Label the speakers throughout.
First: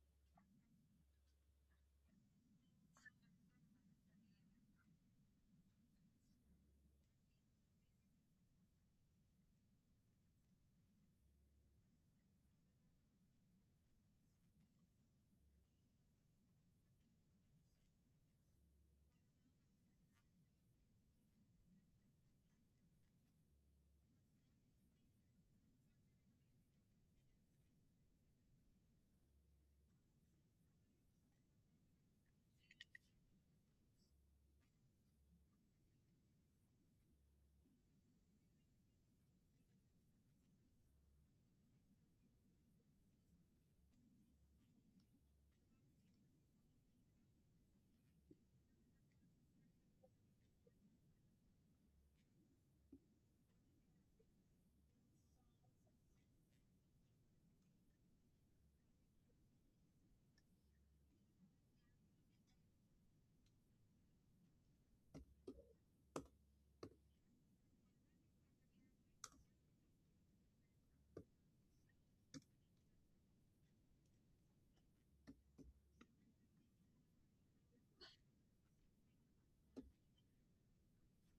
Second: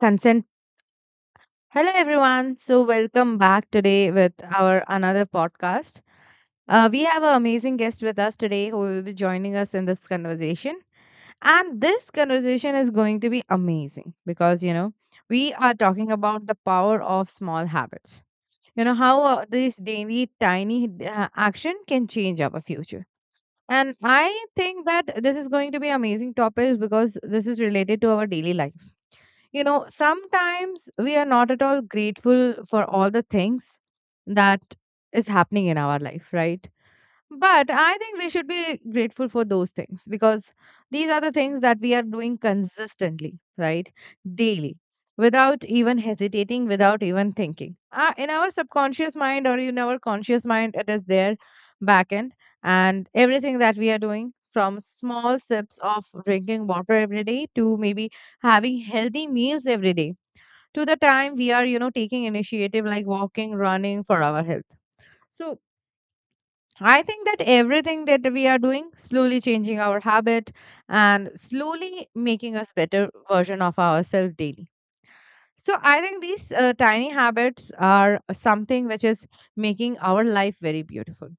Speaker 1: Consent. Hello, everyone. So, welcome back today with our another podcast. We have an amazing guest with us today who will be joining us in this conversation. And this conversation is going to be amazing because, you know, we are talking about the power of small habits. You know, how these daily tiny action can change our future. And I think that this is going to be amazing topic because this is related to our daily life, you know, sometimes we are not at all grateful for all the things that is happening in our life, right? But I think we should be grateful for those things because these are the things that we are doing consistently, right? Daily, without even hesitating, without even thinking. In our subconscious mind or in our conscious mind, it is there back end. And everything that we are doing from small sips of drinking water every day to maybe having healthy meals every day to the time we are, you know, taking initiative like walking, running for our health. So I think that everything that we are doing, slowly changing our habit and slowly making us better version of ourselves daily. So I think these tiny habits are something which is making our life very beautiful.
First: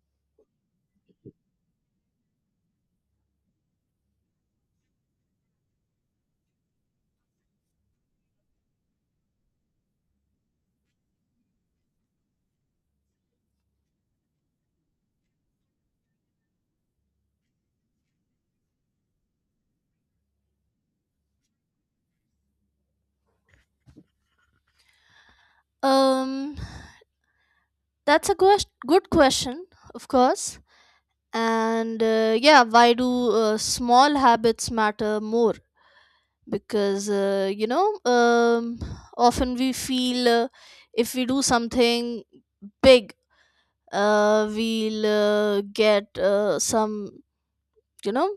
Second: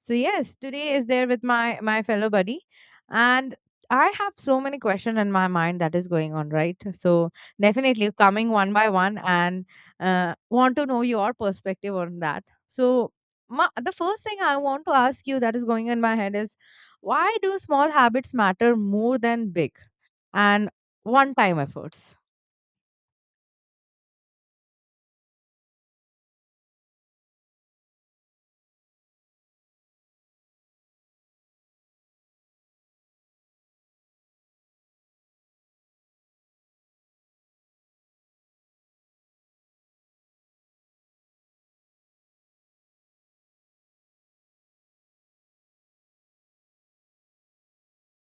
Speaker 1: So yes, today is there with my fellow buddy, and I have so many questions in my mind that is going on right. So definitely coming one by one and want to know your perspective on that. So ma the first thing I want to ask you that is going in my head is why do small habits matter more than big and one time efforts?
Speaker 2: Um, that's a good question, of course. And yeah, why do small habits matter more? Because uh, you know, um, often we feel if we do something big, we'll get some you know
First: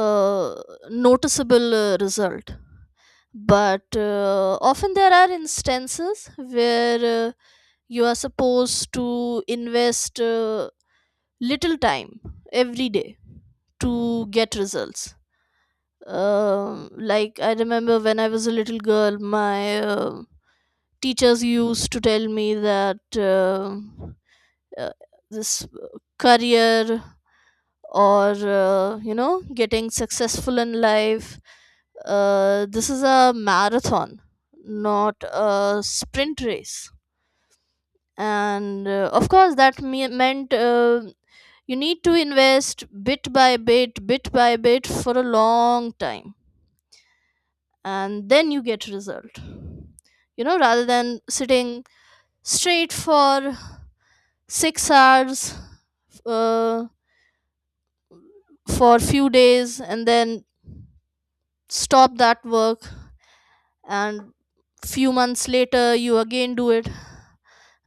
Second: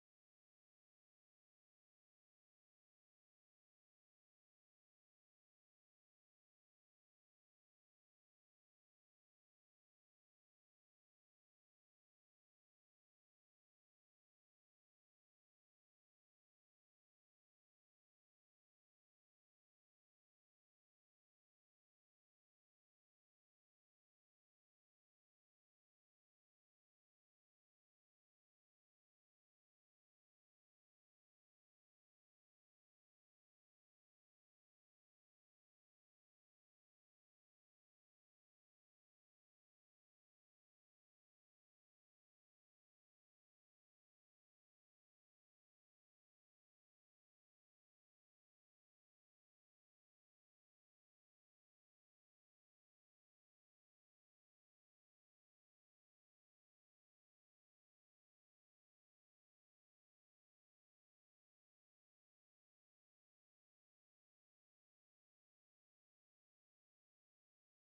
Speaker 2: uh, noticeable result. But often there are instances where you are supposed to invest little time every day to get results. Like I remember when I was a little girl, my teachers used to tell me that uh, this career or uh, you know getting successful in life, this is a marathon, not a sprint race. And Of course, that meant you need to invest bit by bit, bit by bit for a long time, and then you get result, you know, rather than sitting straight for 6 hours, uh, for few days, and then stop that work, and few months later you again do it.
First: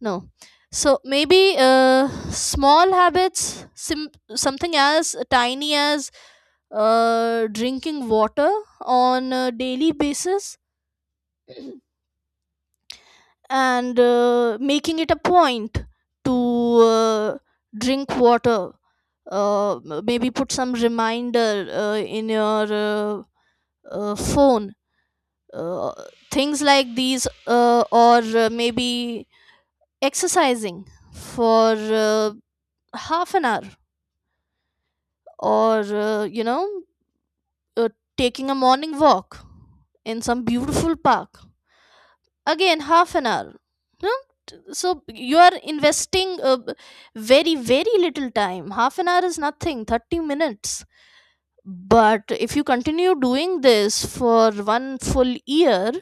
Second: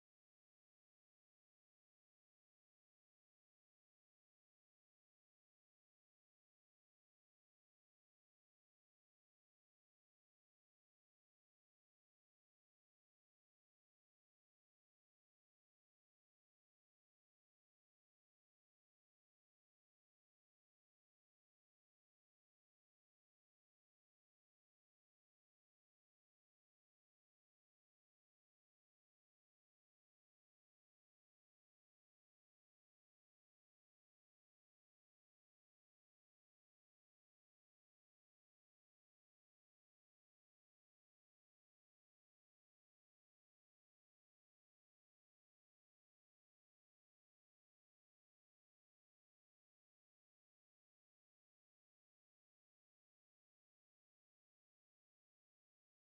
Speaker 2: No. So maybe small habits, something as tiny as drinking water on a daily basis, and making it a point to drink water. Maybe put some reminder in your phone. Uh, Things like these, or maybe exercising for half an hour, or uh, taking a morning walk in some beautiful park, again half an hour, you know? So you are investing very little time. Half an hour is nothing, 30 minutes. But if you continue doing this for one full year,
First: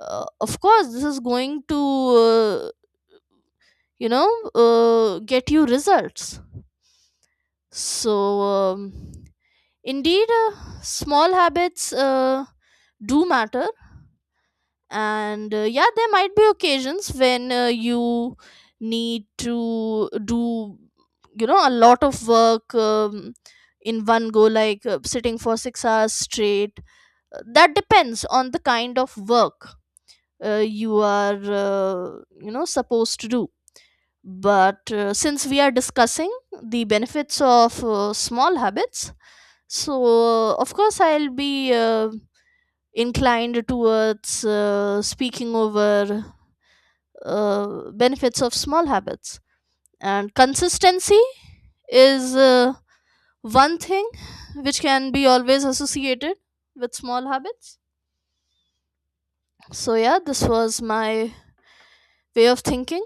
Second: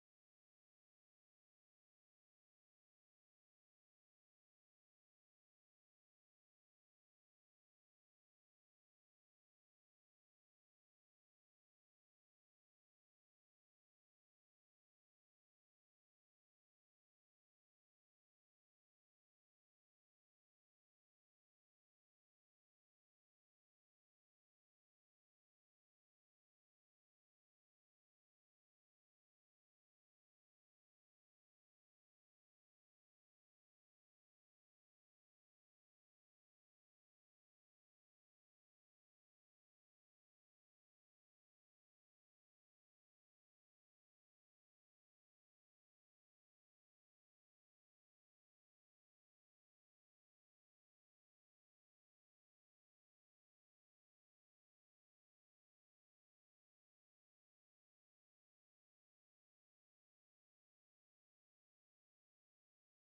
Speaker 2: of course this is going to, you know get you results. so um, Indeed, small habits do matter, and yeah, there might be occasions when you need to do, you know, a lot of work in one go, like sitting for 6 hours straight. That depends on the kind of work you are, supposed to do. But since we are discussing the benefits of small habits, so, of course, I'll be inclined towards speaking over benefits of small habits. And consistency is one thing which can be always associated with small habits. So, yeah, this was my way of thinking.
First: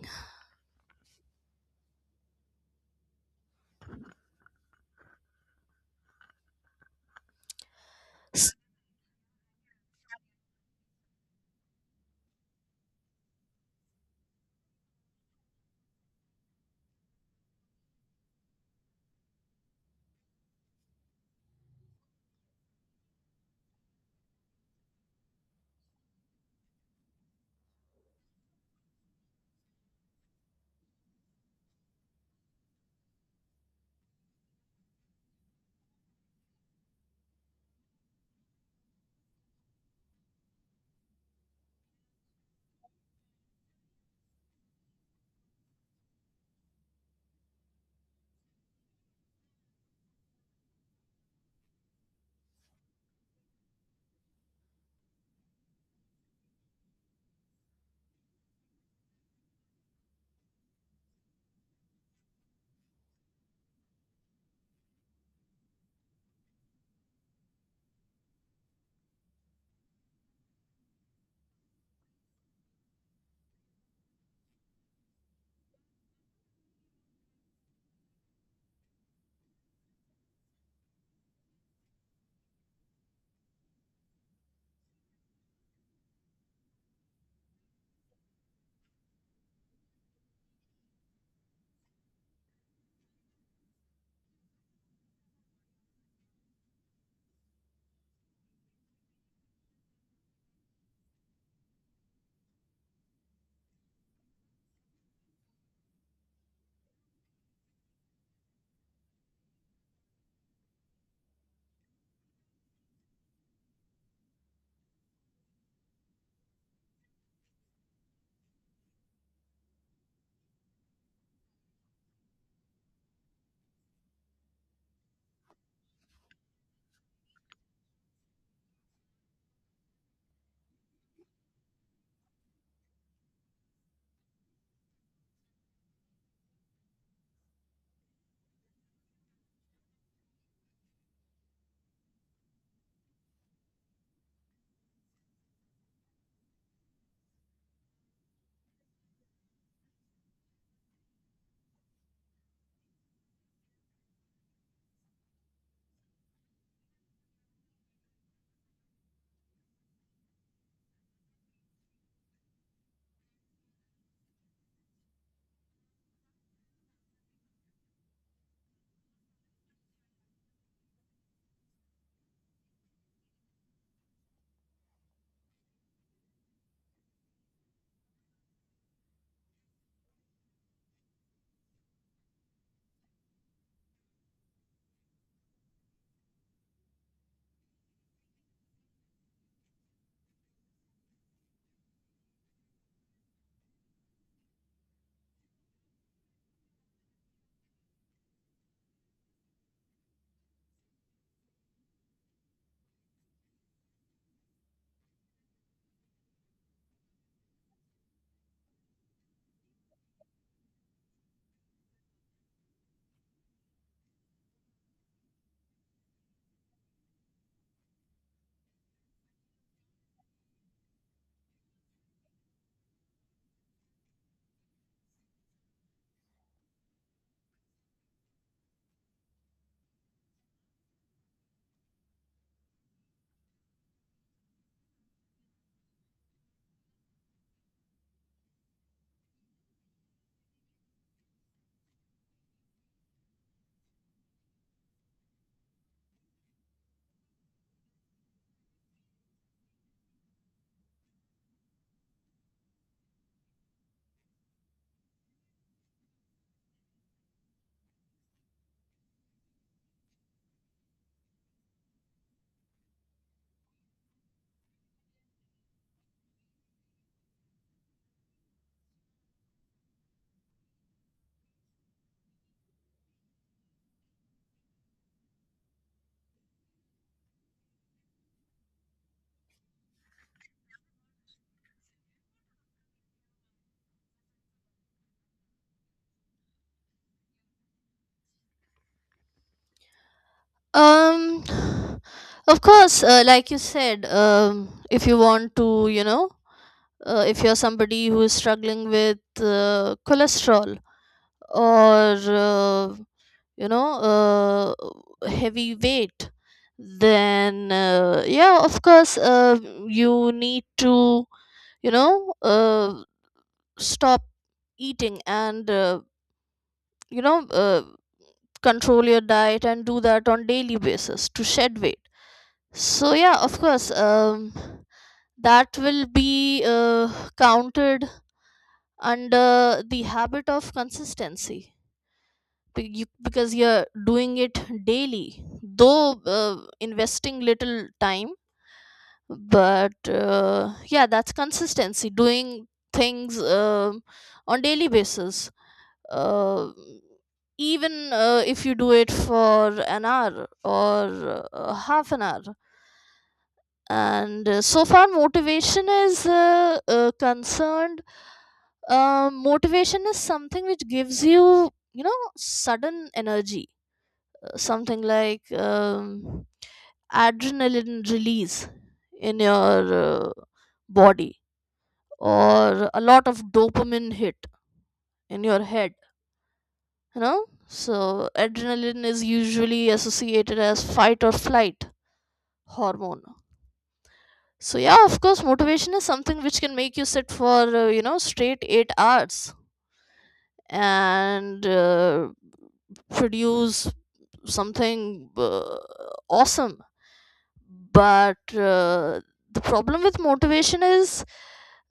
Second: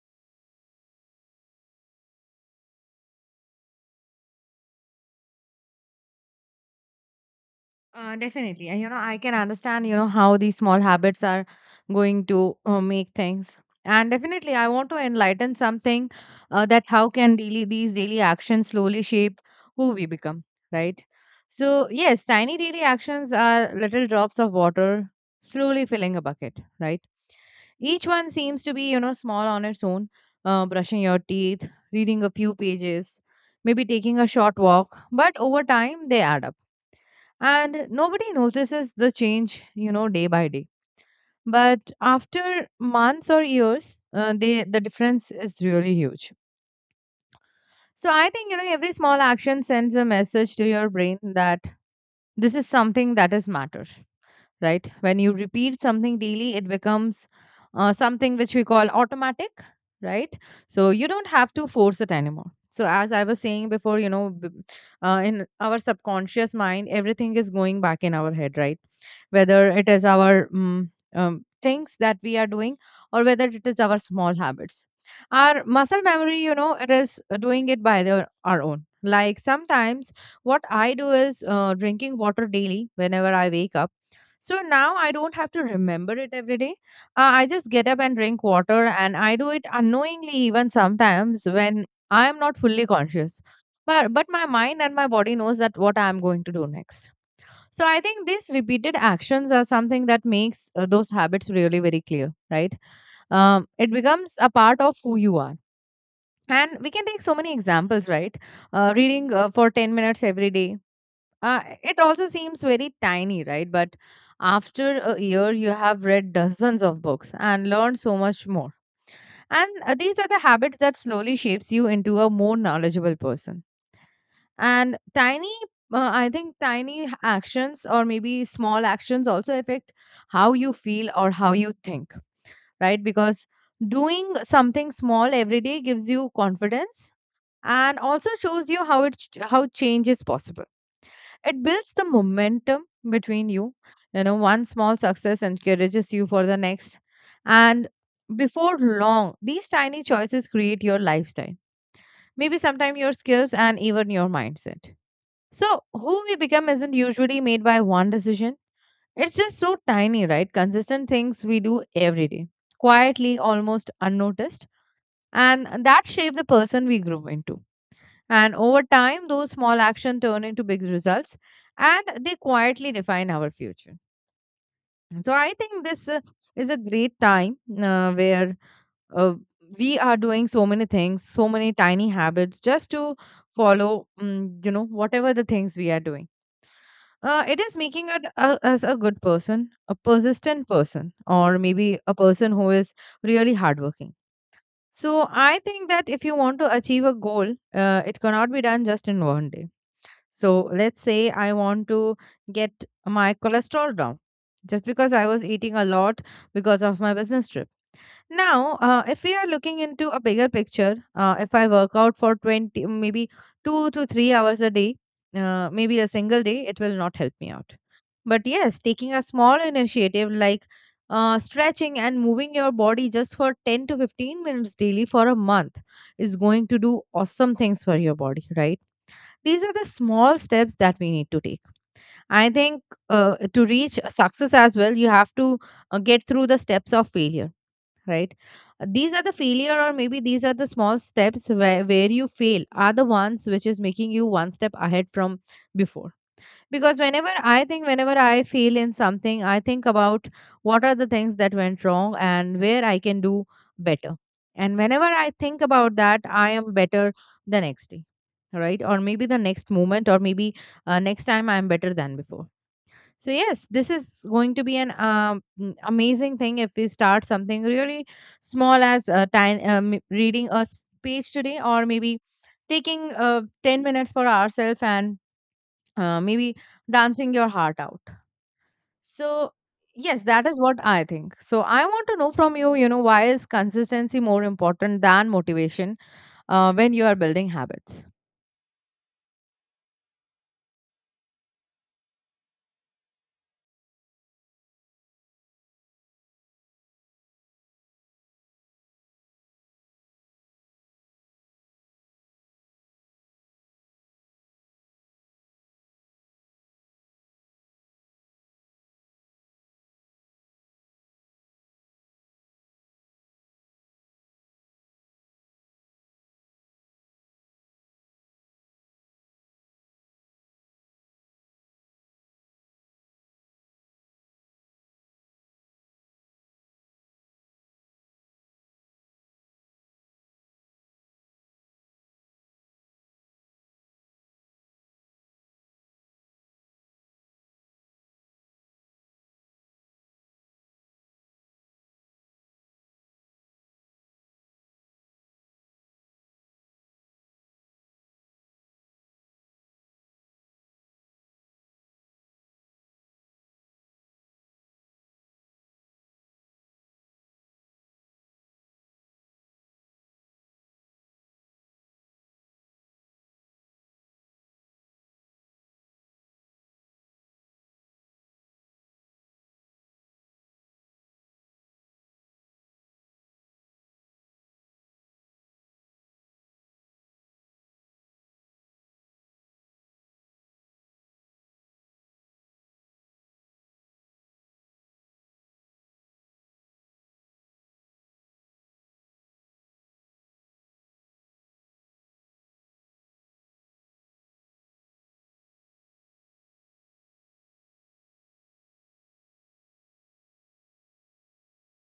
Speaker 2: S-
Speaker 1: Definitely. And, you know, I can understand, you know, how these small habits are going to make things. And definitely, I want to enlighten something that how can daily these daily actions slowly shape who we become, right? So, yes, tiny daily actions are little drops of water slowly filling a bucket, right? Each one seems to be, you know, small on its own. Brushing your teeth, reading a few pages, maybe taking a short walk, but over time they add up and nobody notices the change, you know, day by day, but after months or years the difference is really huge. So I think, you know, every small action sends a message to your brain that this is something that is matter, right? When you repeat something daily, it becomes something which we call automatic, right? So you don't have to force it anymore. So as I was saying before, you know, in our subconscious mind, everything is going back in our head, right? Whether it is our things that we are doing or whether it is our small habits. Our muscle memory, you know, it is doing it by our own. Like sometimes what I do is drinking water daily whenever I wake up, so now I don't have to remember it every day. I just get up and drink water, and I do it unknowingly, even sometimes when I am not fully conscious. But my mind and my body knows that what I am going to do next. So I think these repeated actions are something that makes those habits really very clear, right? It becomes a part of who you are. And we can take so many examples, right? Reading for 10 minutes every day, it also seems very tiny, right? But after a year, you have read dozens of books and learned so much more. And these are the habits that slowly shapes you into a more knowledgeable person. And I think actions or maybe small actions also affect how you feel or how you think, right? Because doing something small every day gives you confidence and also shows you how change is possible. It builds the momentum between you. You know, one small success encourages you for the next. And before long, these tiny choices create your lifestyle. Maybe sometimes your skills and even your mindset. So, who we become isn't usually made by one decision. It's just so tiny, right? Consistent things we do every day, quietly, almost unnoticed. And that shape the person we grow into. And over time, those small actions turn into big results and they quietly define our future. So I think this is a great time where uh, we are doing so many things, so many tiny habits just to follow, mm, you know, whatever the things we are doing. It is making us a good person, a persistent person, or maybe a person who is really hardworking. So I think that if you want to achieve a goal, it cannot be done just in one day. So let's say I want to get my cholesterol down just because I was eating a lot because of my business trip. Now, if we are looking into a bigger picture, if I work out for 20, maybe two to three hours a day, maybe a single day, it will not help me out. But yes, taking a small initiative like stretching and moving your body just for 10 to 15 minutes daily for a month is going to do awesome things for your body, right? These are the small steps that we need to take. I think to reach success as well, you have to get through the steps of failure, right? These are the failure, or maybe these are the small steps where you fail, are the ones which is making you one step ahead from before, because whenever I feel in something, I think about what are the things that went wrong and where I can do better. And whenever I think about that, I am better the next day, right? Or maybe the next moment, or maybe next time I'm better than before. So yes, this is going to be an amazing thing if we start something really small as reading a page today, or maybe taking 10 minutes for ourselves and maybe dancing your heart out. So, yes, that is what I think. So, I want to know from you, you know, why is consistency more important than motivation when you are building habits?
Speaker 2: Um, of course, like you said, if you want to, you know, if you're somebody who is struggling with cholesterol or you know heavy weight, then yeah, of course you need to, you know uh, stop eating and, you know uh, control your diet and do that on daily basis to shed weight. So yeah, of course, that will be counted under the habit of consistency, you, because you're doing it daily, though investing little time. But yeah, that's consistency, doing things on daily basis, uh, even if you do it for an hour or half an hour. And So far motivation is concerned, motivation is something which gives you, you know, sudden energy, something like adrenaline release in your body, or a lot of dopamine hit in your head, you know. So adrenaline is usually associated as fight or flight hormone. So yeah, of course motivation is something which can make you sit for, straight 8 hours and produce something awesome. But the problem with motivation is,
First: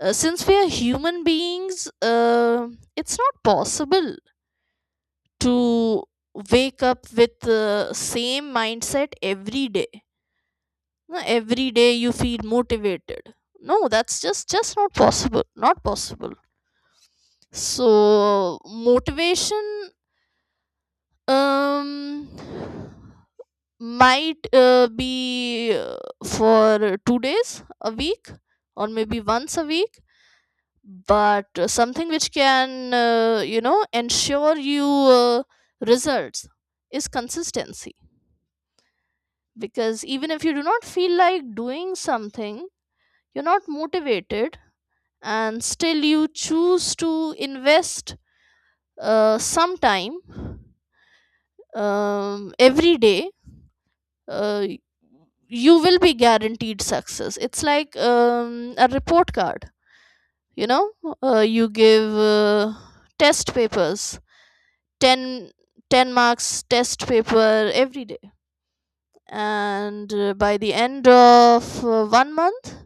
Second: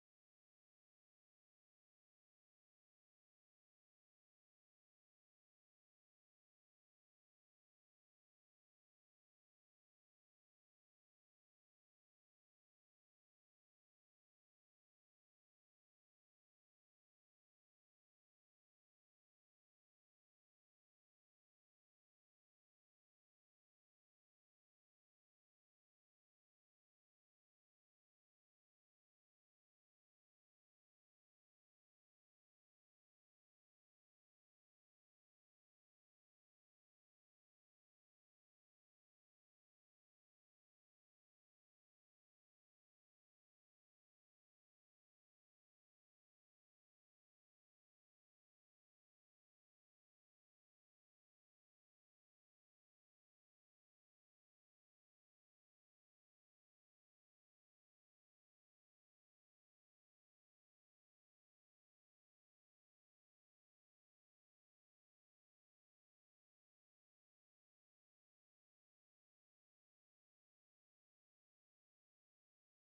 Speaker 2: since we are human beings, it's not possible to wake up with the same mindset every day. No, every day you feel motivated, no, that's just not possible, not possible. So motivation um might be for 2 days a week, or maybe once a week. But something which can, ensure you results is consistency, because even if you do not feel like doing something, you're not motivated, and still you choose to invest some time every day, uh, you will be guaranteed success. It's like a report card, you know, you give test papers, 10 10 marks test paper every day, and by the end of one month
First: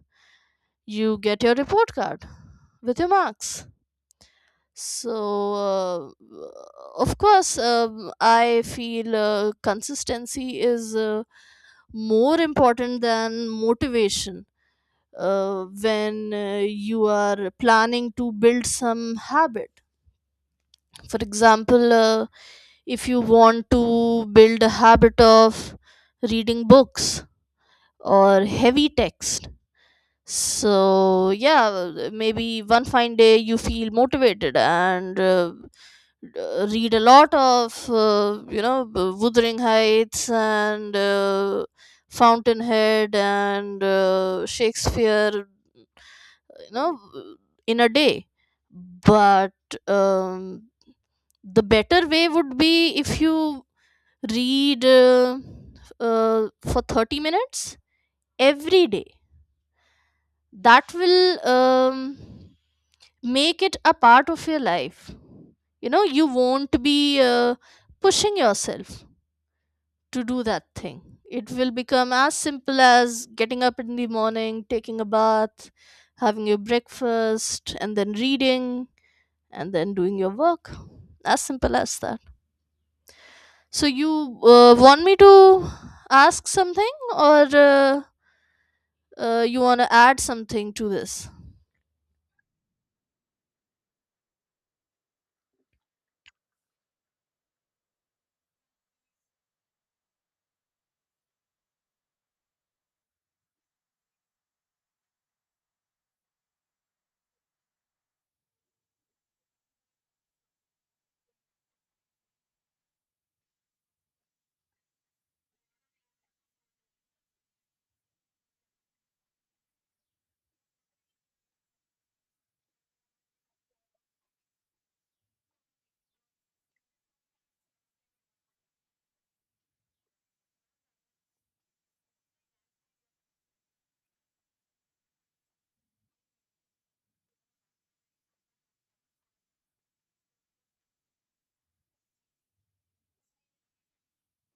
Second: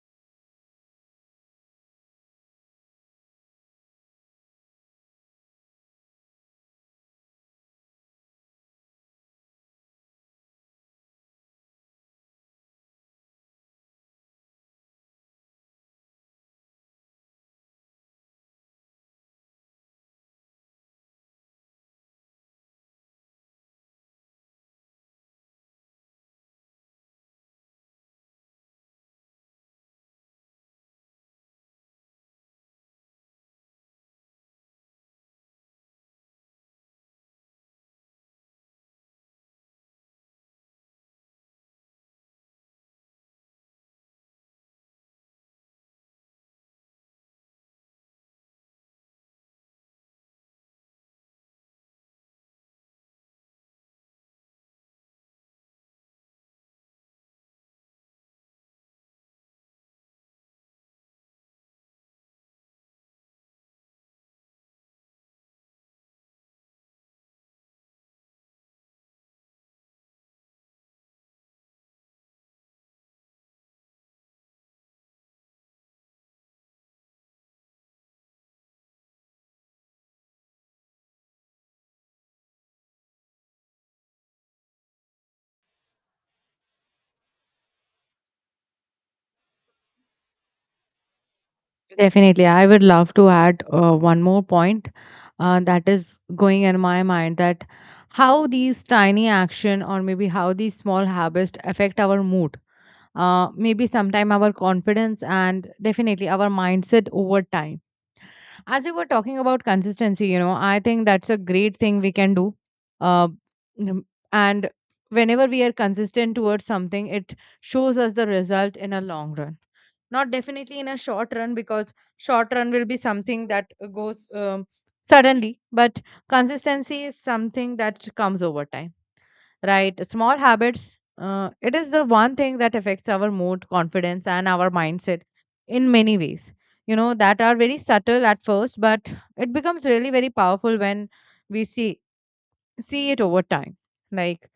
Speaker 2: you get your report card with your marks. so uh, of course, I feel consistency is more important than motivation when you are planning to build some habit. For example, if you want to build a habit of reading books or heavy text, so yeah, maybe one fine day you feel motivated and read a lot of, Wuthering Heights and Fountainhead and Shakespeare, you know, in a day. But um, the better way would be if you read for 30 minutes every day. That will, make it a part of your life. You know, you won't be pushing yourself to do that thing. It will become as simple as getting up in the morning, taking a bath, having your breakfast, and then reading, and then doing your work. As simple as that. So, you want me to ask something, or you want to add something to this?
Speaker 1: Definitely. I would love to add one more point that is going in my mind, that how these tiny action or maybe how these small habits affect our mood, maybe sometime our confidence and definitely our mindset over time. As you were talking about consistency, you know, I think that's a great thing we can do, uh, mm, and whenever we are consistent towards something, it shows us the result in a long run, not definitely in a short run, because short run will be something that goes suddenly, but consistency is something that comes over time, right? Small habits, it is the one thing that affects our mood, confidence and our mindset in many ways, you know, that are very subtle at first, but it becomes really very powerful when we see it over time. Like,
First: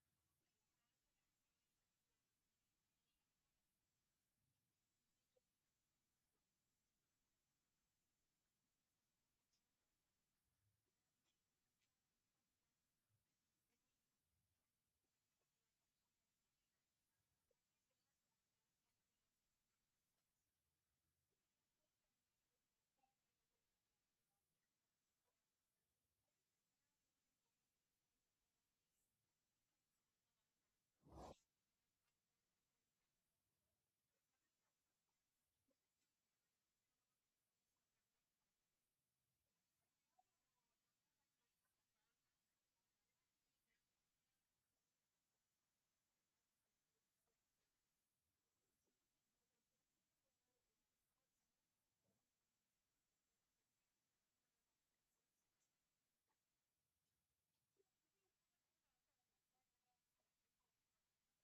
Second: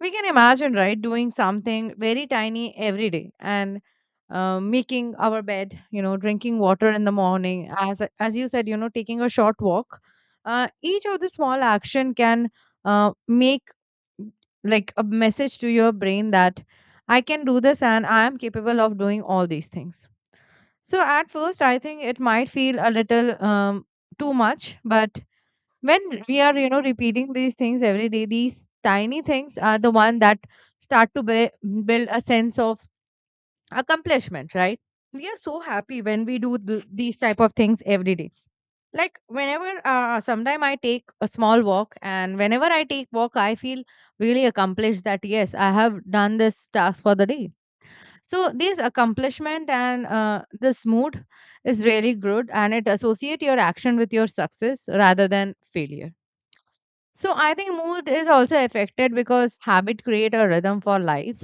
Speaker 1: we can imagine, right, doing something very tiny every day and making our bed, you know, drinking water in the morning, as you said, you know, taking a short walk, each of the small action can make like a message to your brain that I can do this and I am capable of doing all these things. So at first, I think it might feel a little too much, but when we are, you know, repeating these things every day, these tiny things are the one that start to bui- build a sense of accomplishment, right? We are so happy when we do these type of things every day. Like, whenever sometime I take a small walk, and whenever I take walk, I feel really accomplished, that yes, I have done this task for the day. So this accomplishment and this mood is really good, and it associate your action with your success rather than failure. So I think mood is also affected because habit create a rhythm for life.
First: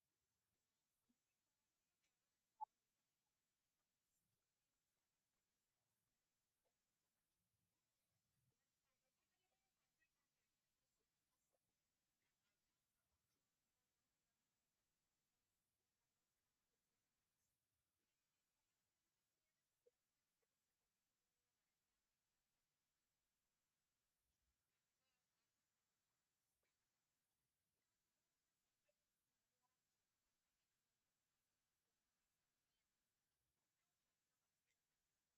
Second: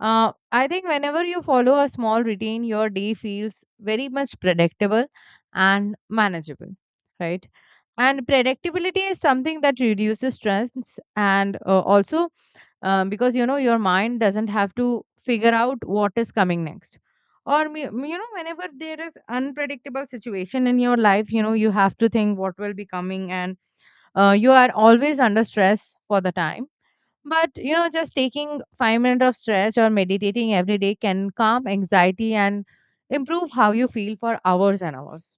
Speaker 1: I think whenever you follow a small routine, your day feels very much predictable and manageable, right? And predictability is something that reduces stress and also because, you know, your mind doesn't have to figure out what is coming next. Or whenever there is unpredictable situation in your life, you have to think what will be coming. And you are always under stress for the time, but just taking 5 minutes of stretch or meditating every day can calm anxiety and improve how you feel for hours and hours.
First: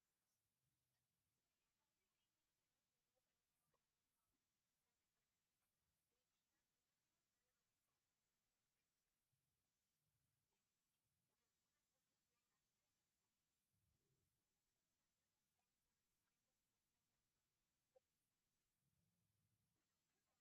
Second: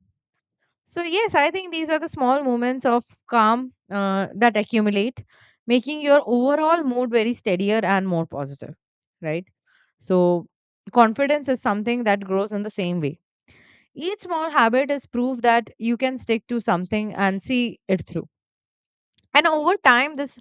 Speaker 1: So yes, I think these are the small moments of calm that accumulate, making your overall mood very steadier and more positive, right? So confidence is something that grows in the same way. Each small habit is proof that you can stick to something and see it through. And over time, this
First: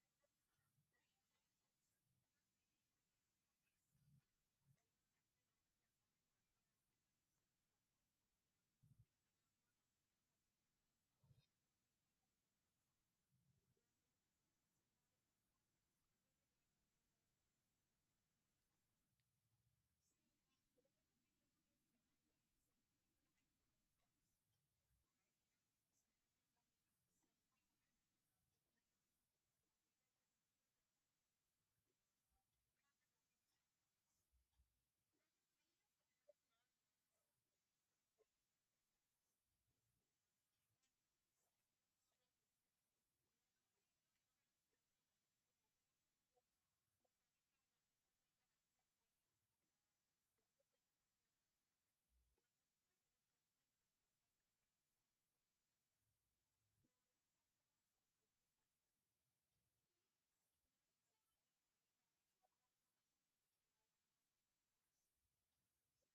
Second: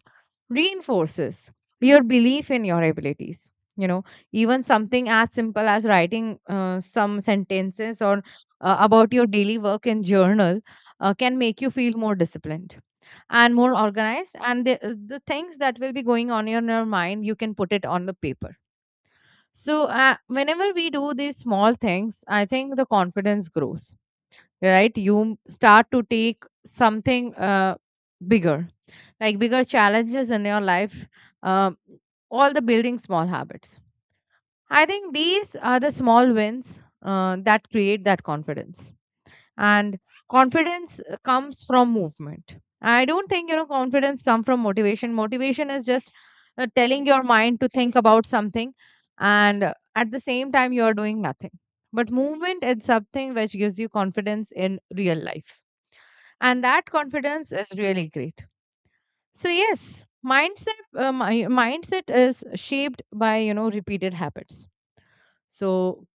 Speaker 1: reinforces your belief in your abilities, you know. Even something as simple as writing some sentences or about your daily work in journal can make you feel more disciplined and more organized. And the things that will be going on in your mind, you can put it on the paper. So whenever we do these small things, I think the confidence grows, right? You start to take something bigger, like bigger challenges in your life. um, all the building small habits, I think these are the small wins that create that confidence. And confidence comes from movement. I don't think, you know, confidence come from motivation. Motivation is just telling your mind to think about something, and at the same time you are doing nothing. But movement is something which gives you confidence in real life, and that confidence is really great. So yes, mindset mindset is shaped by, you know, repeated habits. So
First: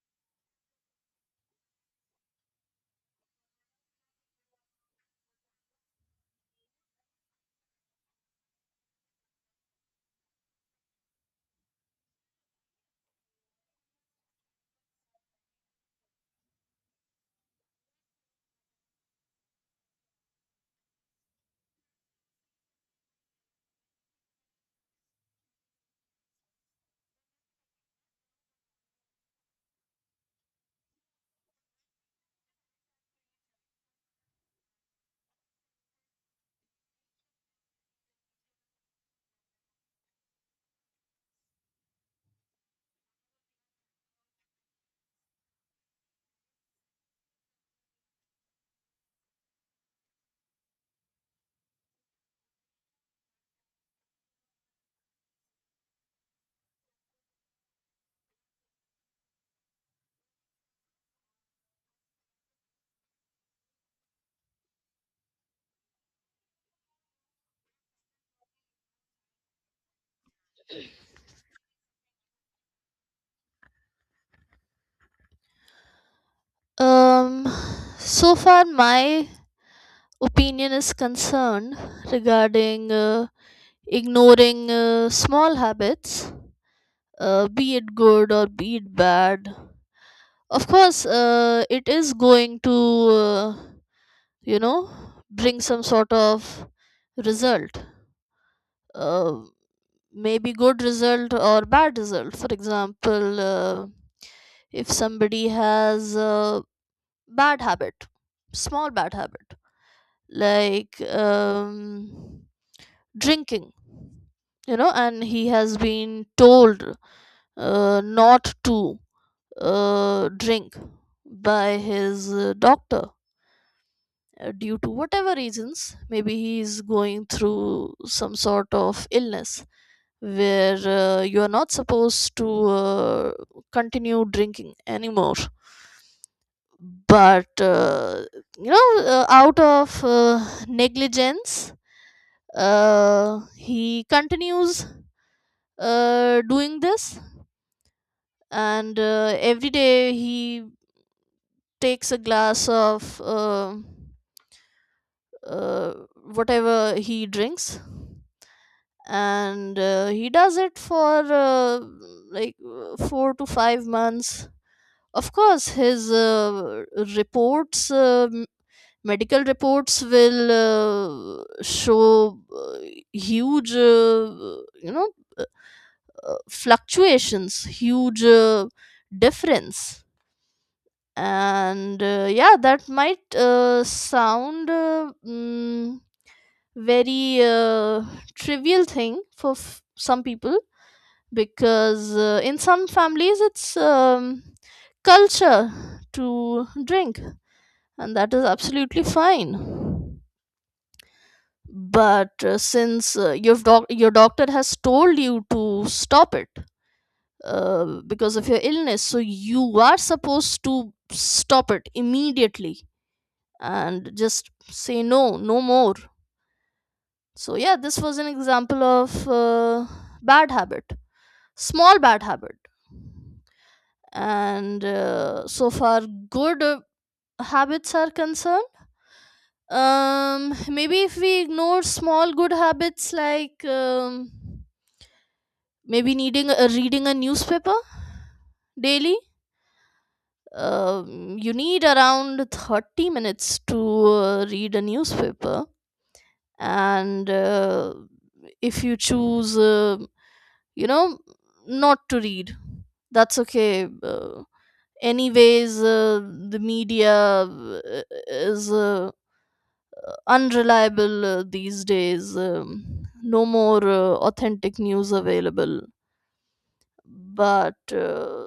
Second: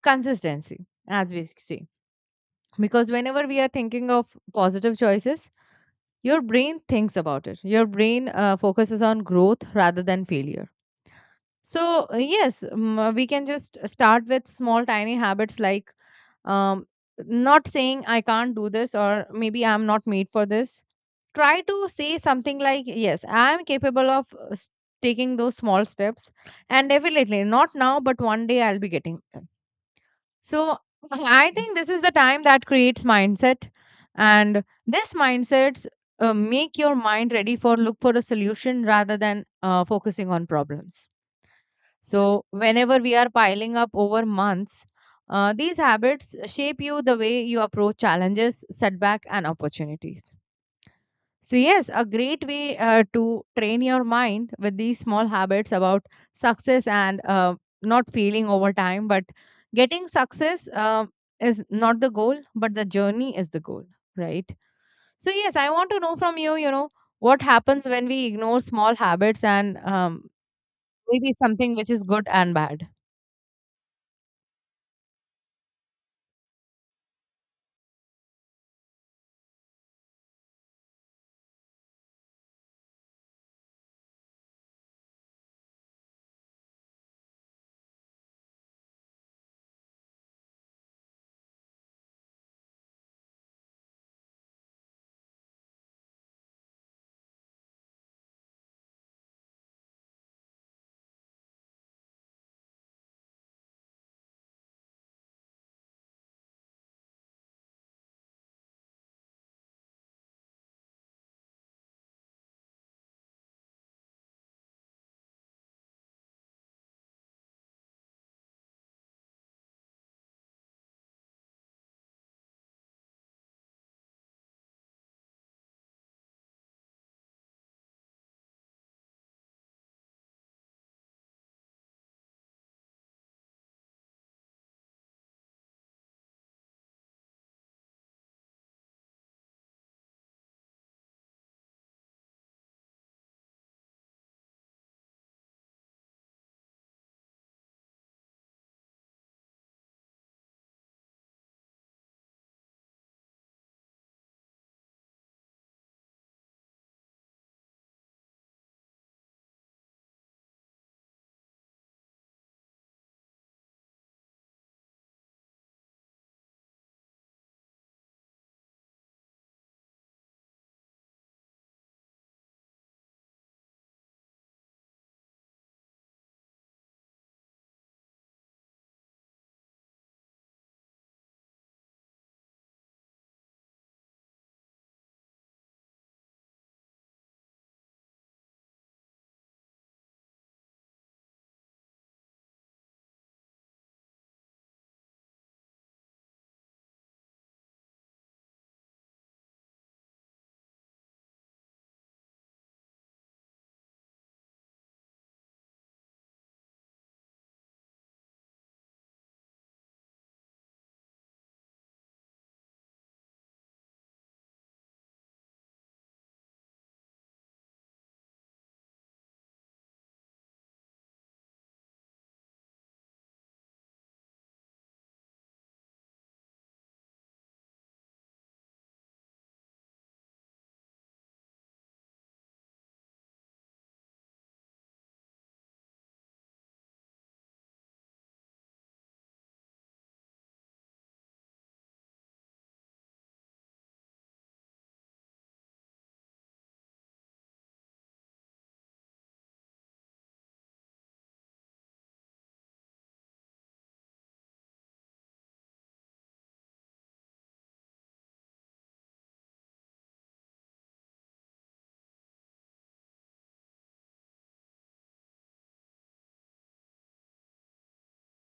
Speaker 1: consistency, as we say, because whenever we are thinking of positive choices, your brain thinks about it. Your brain focuses on growth rather than failure. So, yes, we can just start with small, tiny habits, like um, not saying I can't do this or maybe I'm not made for this. Try to say something like, yes, I'm capable of taking those small steps, and definitely not now, but one day I'll be getting there. So, I think this is the time that creates mindset, and this mindsets make your mind ready for look for a solution rather than focusing on problems. So, whenever we are piling up over months, these habits shape you the way you approach challenges, setback, and opportunities. So yes, a great way to train your mind with these small habits about success and not failing over time, but getting success is not the goal, but the journey is the goal, right? So yes, I want to know from you, you know, what happens when we ignore small habits, and maybe something which is good and bad.
Speaker 2: Um, so far, my opinion is concerned regarding ignoring small habits, be it good or be it bad. Of course, it is going to, you know, bring some sort of result. Uh, Maybe good result or bad result. For example, if somebody has a bad habit, small bad habit, like drinking, you know, and he has been told not to drink by his doctor, due to whatever reasons, maybe he is going through some sort of illness where you are not supposed to continue drinking anymore. But you know Out of negligence, he continues doing this, and every day he takes a glass of uh, whatever he drinks, and he does it for 4 to 5 months. Of course, his reports, medical reports, will show huge, fluctuations, huge difference. And yeah, that might sound very trivial thing for some people, because in some families it's culture to drink, and that is absolutely fine. But since your your doctor has told you to stop it because of your illness, so you are supposed to stop it immediately and just say no, no more. So yeah, this was an example of bad habit, small bad habit. And So far good habits are concerned, maybe if we ignore small good habits, like maybe reading a newspaper daily, you need around 30 minutes to read a newspaper. And If you choose, you know not to read, that's okay. Anyways, the media uh, is unreliable these days. No more authentic news available, but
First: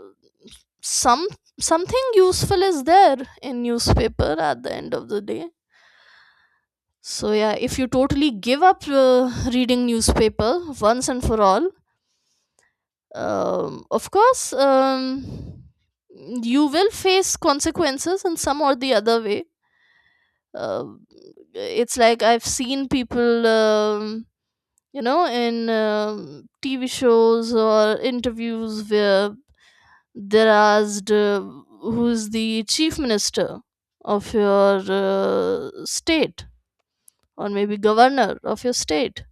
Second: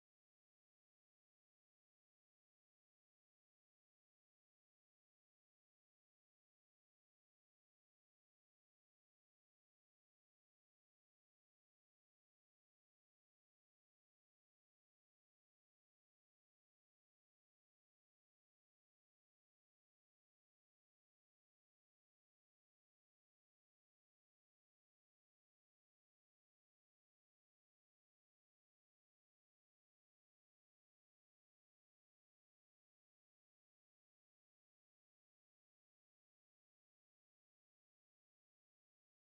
Speaker 2: some something useful is there in newspaper at the end of the day. So yeah, if you totally give up reading newspaper once and for all, of course, you will face consequences in some or the other way. Uh, it's like I've seen people you know, in, TV shows or interviews where they're asked who's the chief minister of your state, or maybe governor of your state,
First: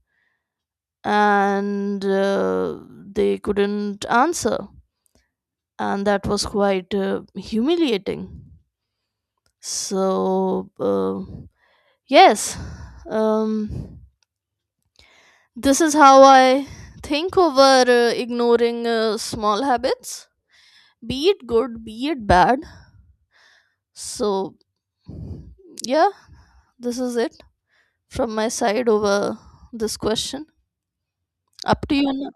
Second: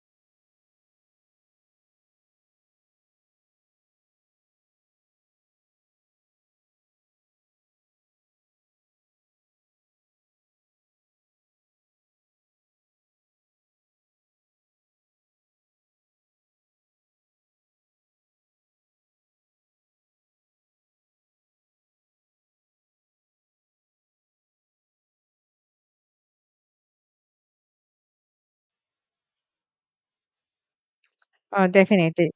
Speaker 2: and they couldn't answer, and that was quite humiliating. so uh, yes, um, this is how I think over ignoring small habits, be it good, be it bad. So, yeah, this is it from my side over this question. Up to you.
Speaker 1: Definitely.
Speaker 2: Now.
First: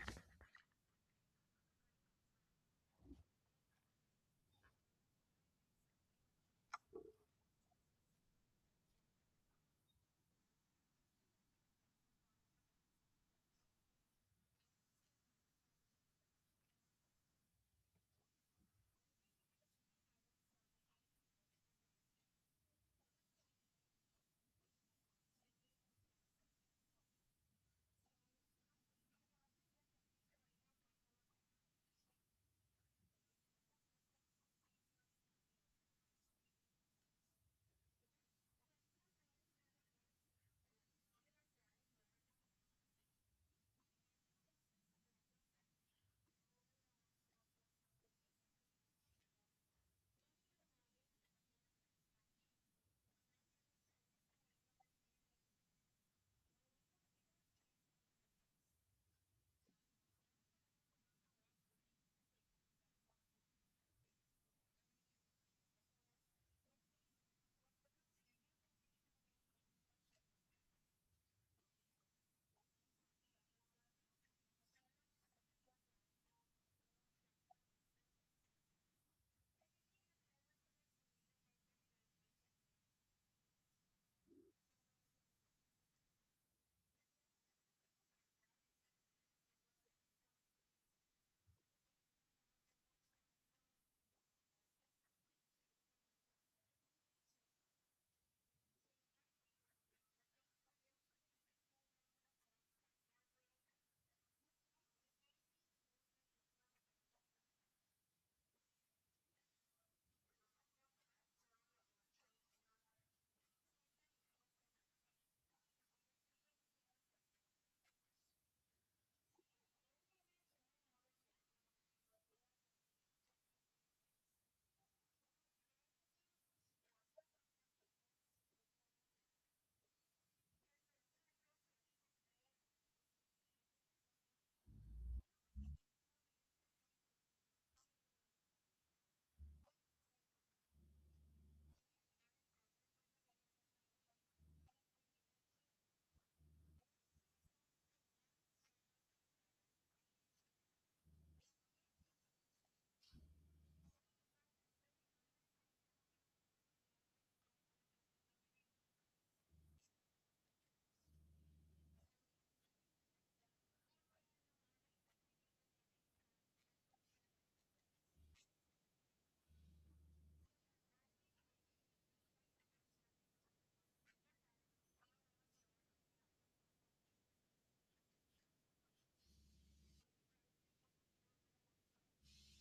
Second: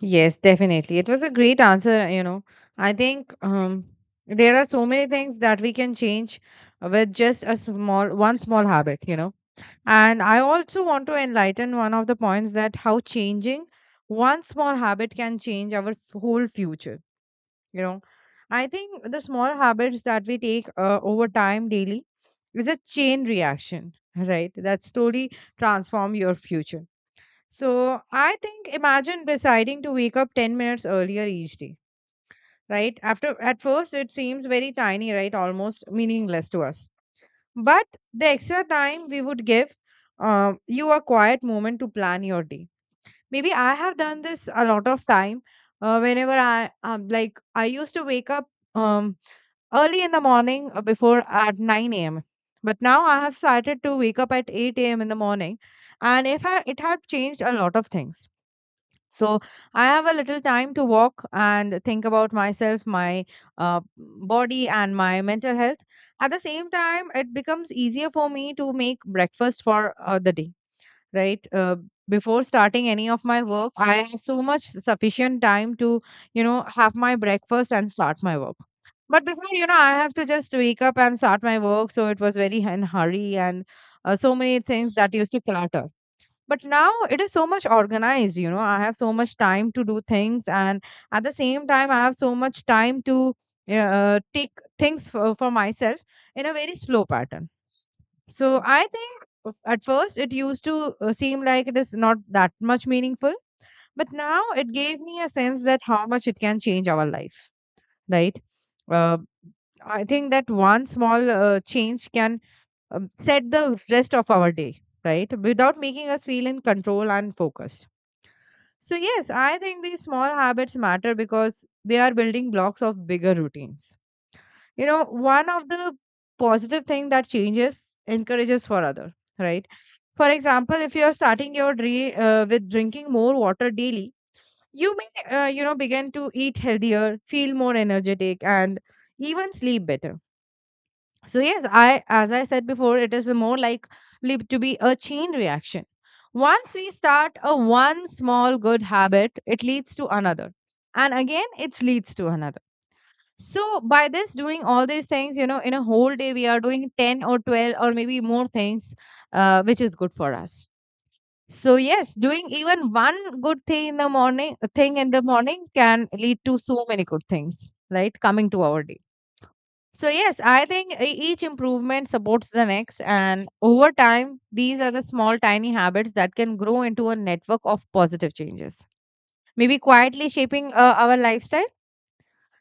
Speaker 1: Yes, definitely. It was a great answer, you know. I think there are so many things that we can change with just a small, one small habit, you know. And I also want to enlighten one of the points that how changing one small habit can change our whole future, you know. I think the small habits that we take over time daily is a chain reaction, right? That slowly transform your future. So I think, imagine deciding to wake up 10 minutes earlier each day, right? After at first it seems very tiny, right? Almost meaningless to us. But the extra time we would give you a quiet moment to plan your day. Maybe I have done this a lot of time. Whenever I used to wake up um, early in the morning before at 9 a.m. But now I have started to wake up at 8 a.m. in the morning, and if I, it had changed a lot of things. So I have a little time to walk and think about myself, my body, and my mental health. At the same time, it becomes easier for me to make breakfast for the day, right? Before starting any of my work, I have so much sufficient time to, you know, have my breakfast and start my work. But before, you know, I have to just wake up and start my work. So it was very in hurry, and so many things that used to clutter. But now it is so much organized, you know, I have so much time to do things, and at the same time I have so much time to take things for myself in a very slow pattern. So I think, at first it used to seem like it is not that much meaningful, but now it gave me a sense that how much it can change our life, right? uh, I think that one small change can set the rest of our day, right? Without making us feel in control and focused. So yes, I think these small habits matter because they are building blocks of bigger routines. You know, one of the positive thing that changes encourages for other, right? For example, if you're starting your day with drinking more water daily, you may, you know, begin to eat healthier, feel more energetic, and even sleep better. So yes, I as I said before, it is more likely to be a chain reaction. Once we start a one small good habit, it leads to another. And again, it leads to another. So by this doing all these things, you know, in a whole day we are doing 10 or 12 or maybe more things, which is good for us. So yes, doing even one good thing in the morning can lead to so many good things, right? Coming to our day. So yes, I think each improvement supports the next. And over time, these are the small, tiny habits that can grow into a network of positive changes, maybe quietly shaping our lifestyle.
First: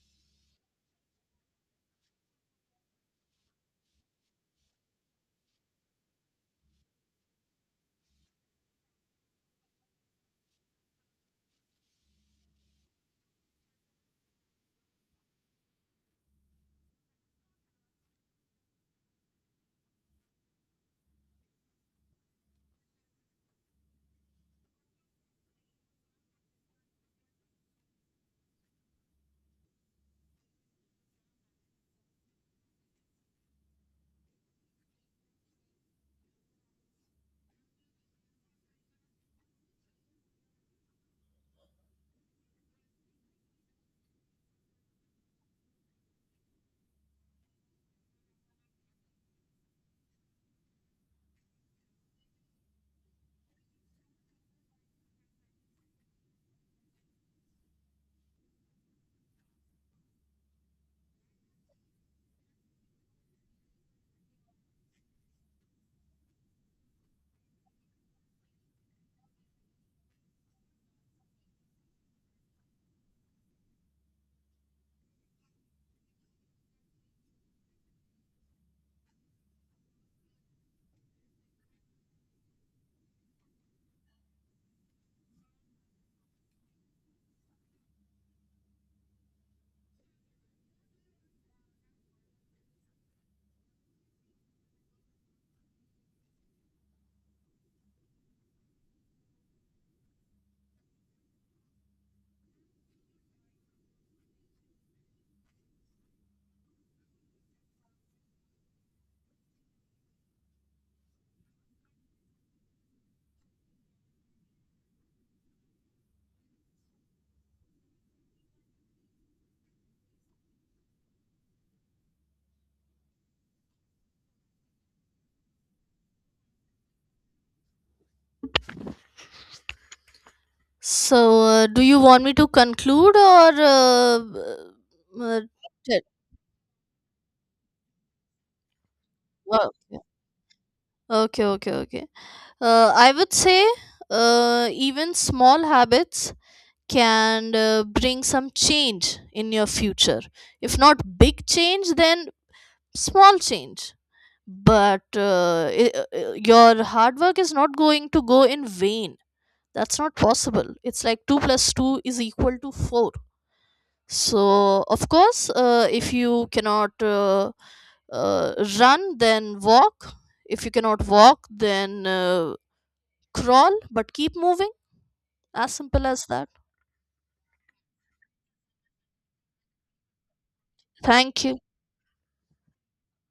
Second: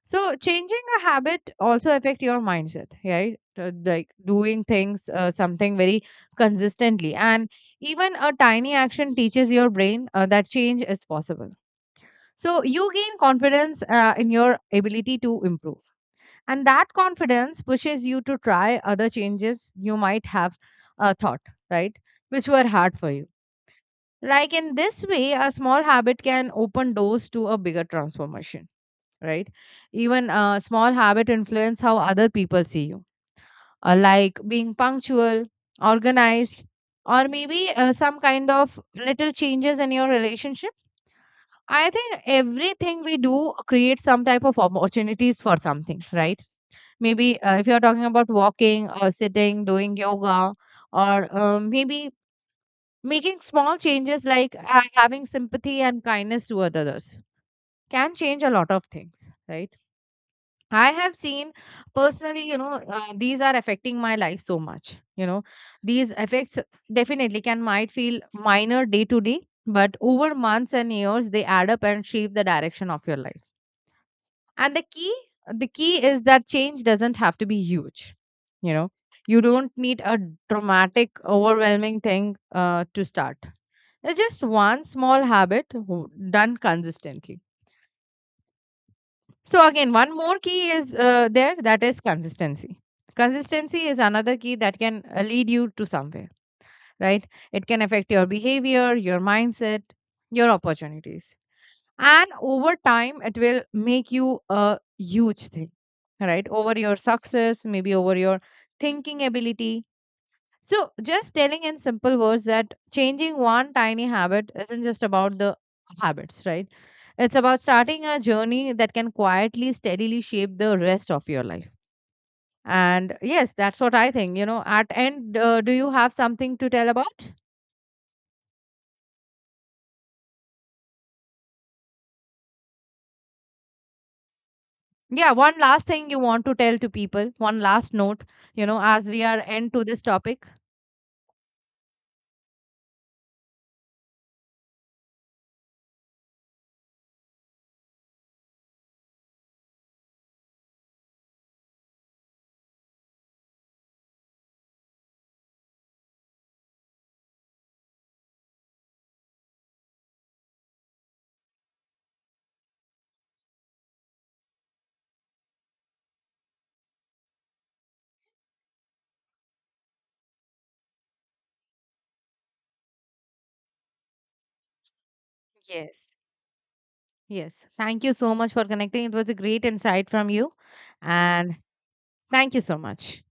Speaker 1: So, changing a habit also affect your mindset, right? Like doing things, something very consistently. And even a tiny action teaches your brain that change is possible. So, you gain confidence in your ability to improve, and that confidence pushes you to try other changes you might have thought, right? Which were hard for you. Like in this way, a small habit can open doors to a bigger transformation, right? Even a small habit influence how other people see you, like being punctual, organized, or maybe some kind of little changes in your relationship. I think everything we do creates some type of opportunities for something, right? Maybe if you're talking about walking or sitting, doing yoga, or maybe making small changes like having sympathy and kindness toward others can change a lot of things, right? I have seen personally, you know, these are affecting my life so much. You know, these effects definitely can might feel minor day to day, but over months and years, they add up and shape the direction of your life. And the key is that change doesn't have to be huge. You know, you don't need a dramatic, overwhelming thing to start. It's just one small habit done consistently. So again, one more key is there, that is consistency. Consistency is another key that can lead you to somewhere, right? It can affect your behavior, your mindset, your opportunities. And over time it will make you a huge thing, right? Over your success, maybe over your thinking ability. So just telling in simple words that changing one tiny habit isn't just about the habits, right? It's about starting a journey that can quietly, steadily shape the rest of your life. And yes, that's what I think, you know. At end, do you have something to tell about?
Speaker 2: So, do you want me to conclude, or?
Speaker 1: Yeah,
Speaker 2: Uh,
Speaker 1: one last
Speaker 2: t-
Speaker 1: thing you want to tell to people, one last note, you know, as we are
Speaker 2: uh,
Speaker 1: end to this topic.
Speaker 2: Okay, okay, okay. I would say even small habits can bring some change in your future. If not big change, then small change. Your hard work is not going to go in vain. That's not possible. It's like 2 plus 2 is equal to 4. So of course, if you cannot uh, run, then walk. If you cannot walk, then crawl, but keep moving. As simple
Speaker 1: Yes.
Speaker 2: as that.
Speaker 1: Yes, thank you so much for connecting. It was a great insight from you.
Speaker 2: Thank
Speaker 1: And
Speaker 2: you.
Speaker 1: thank you so much.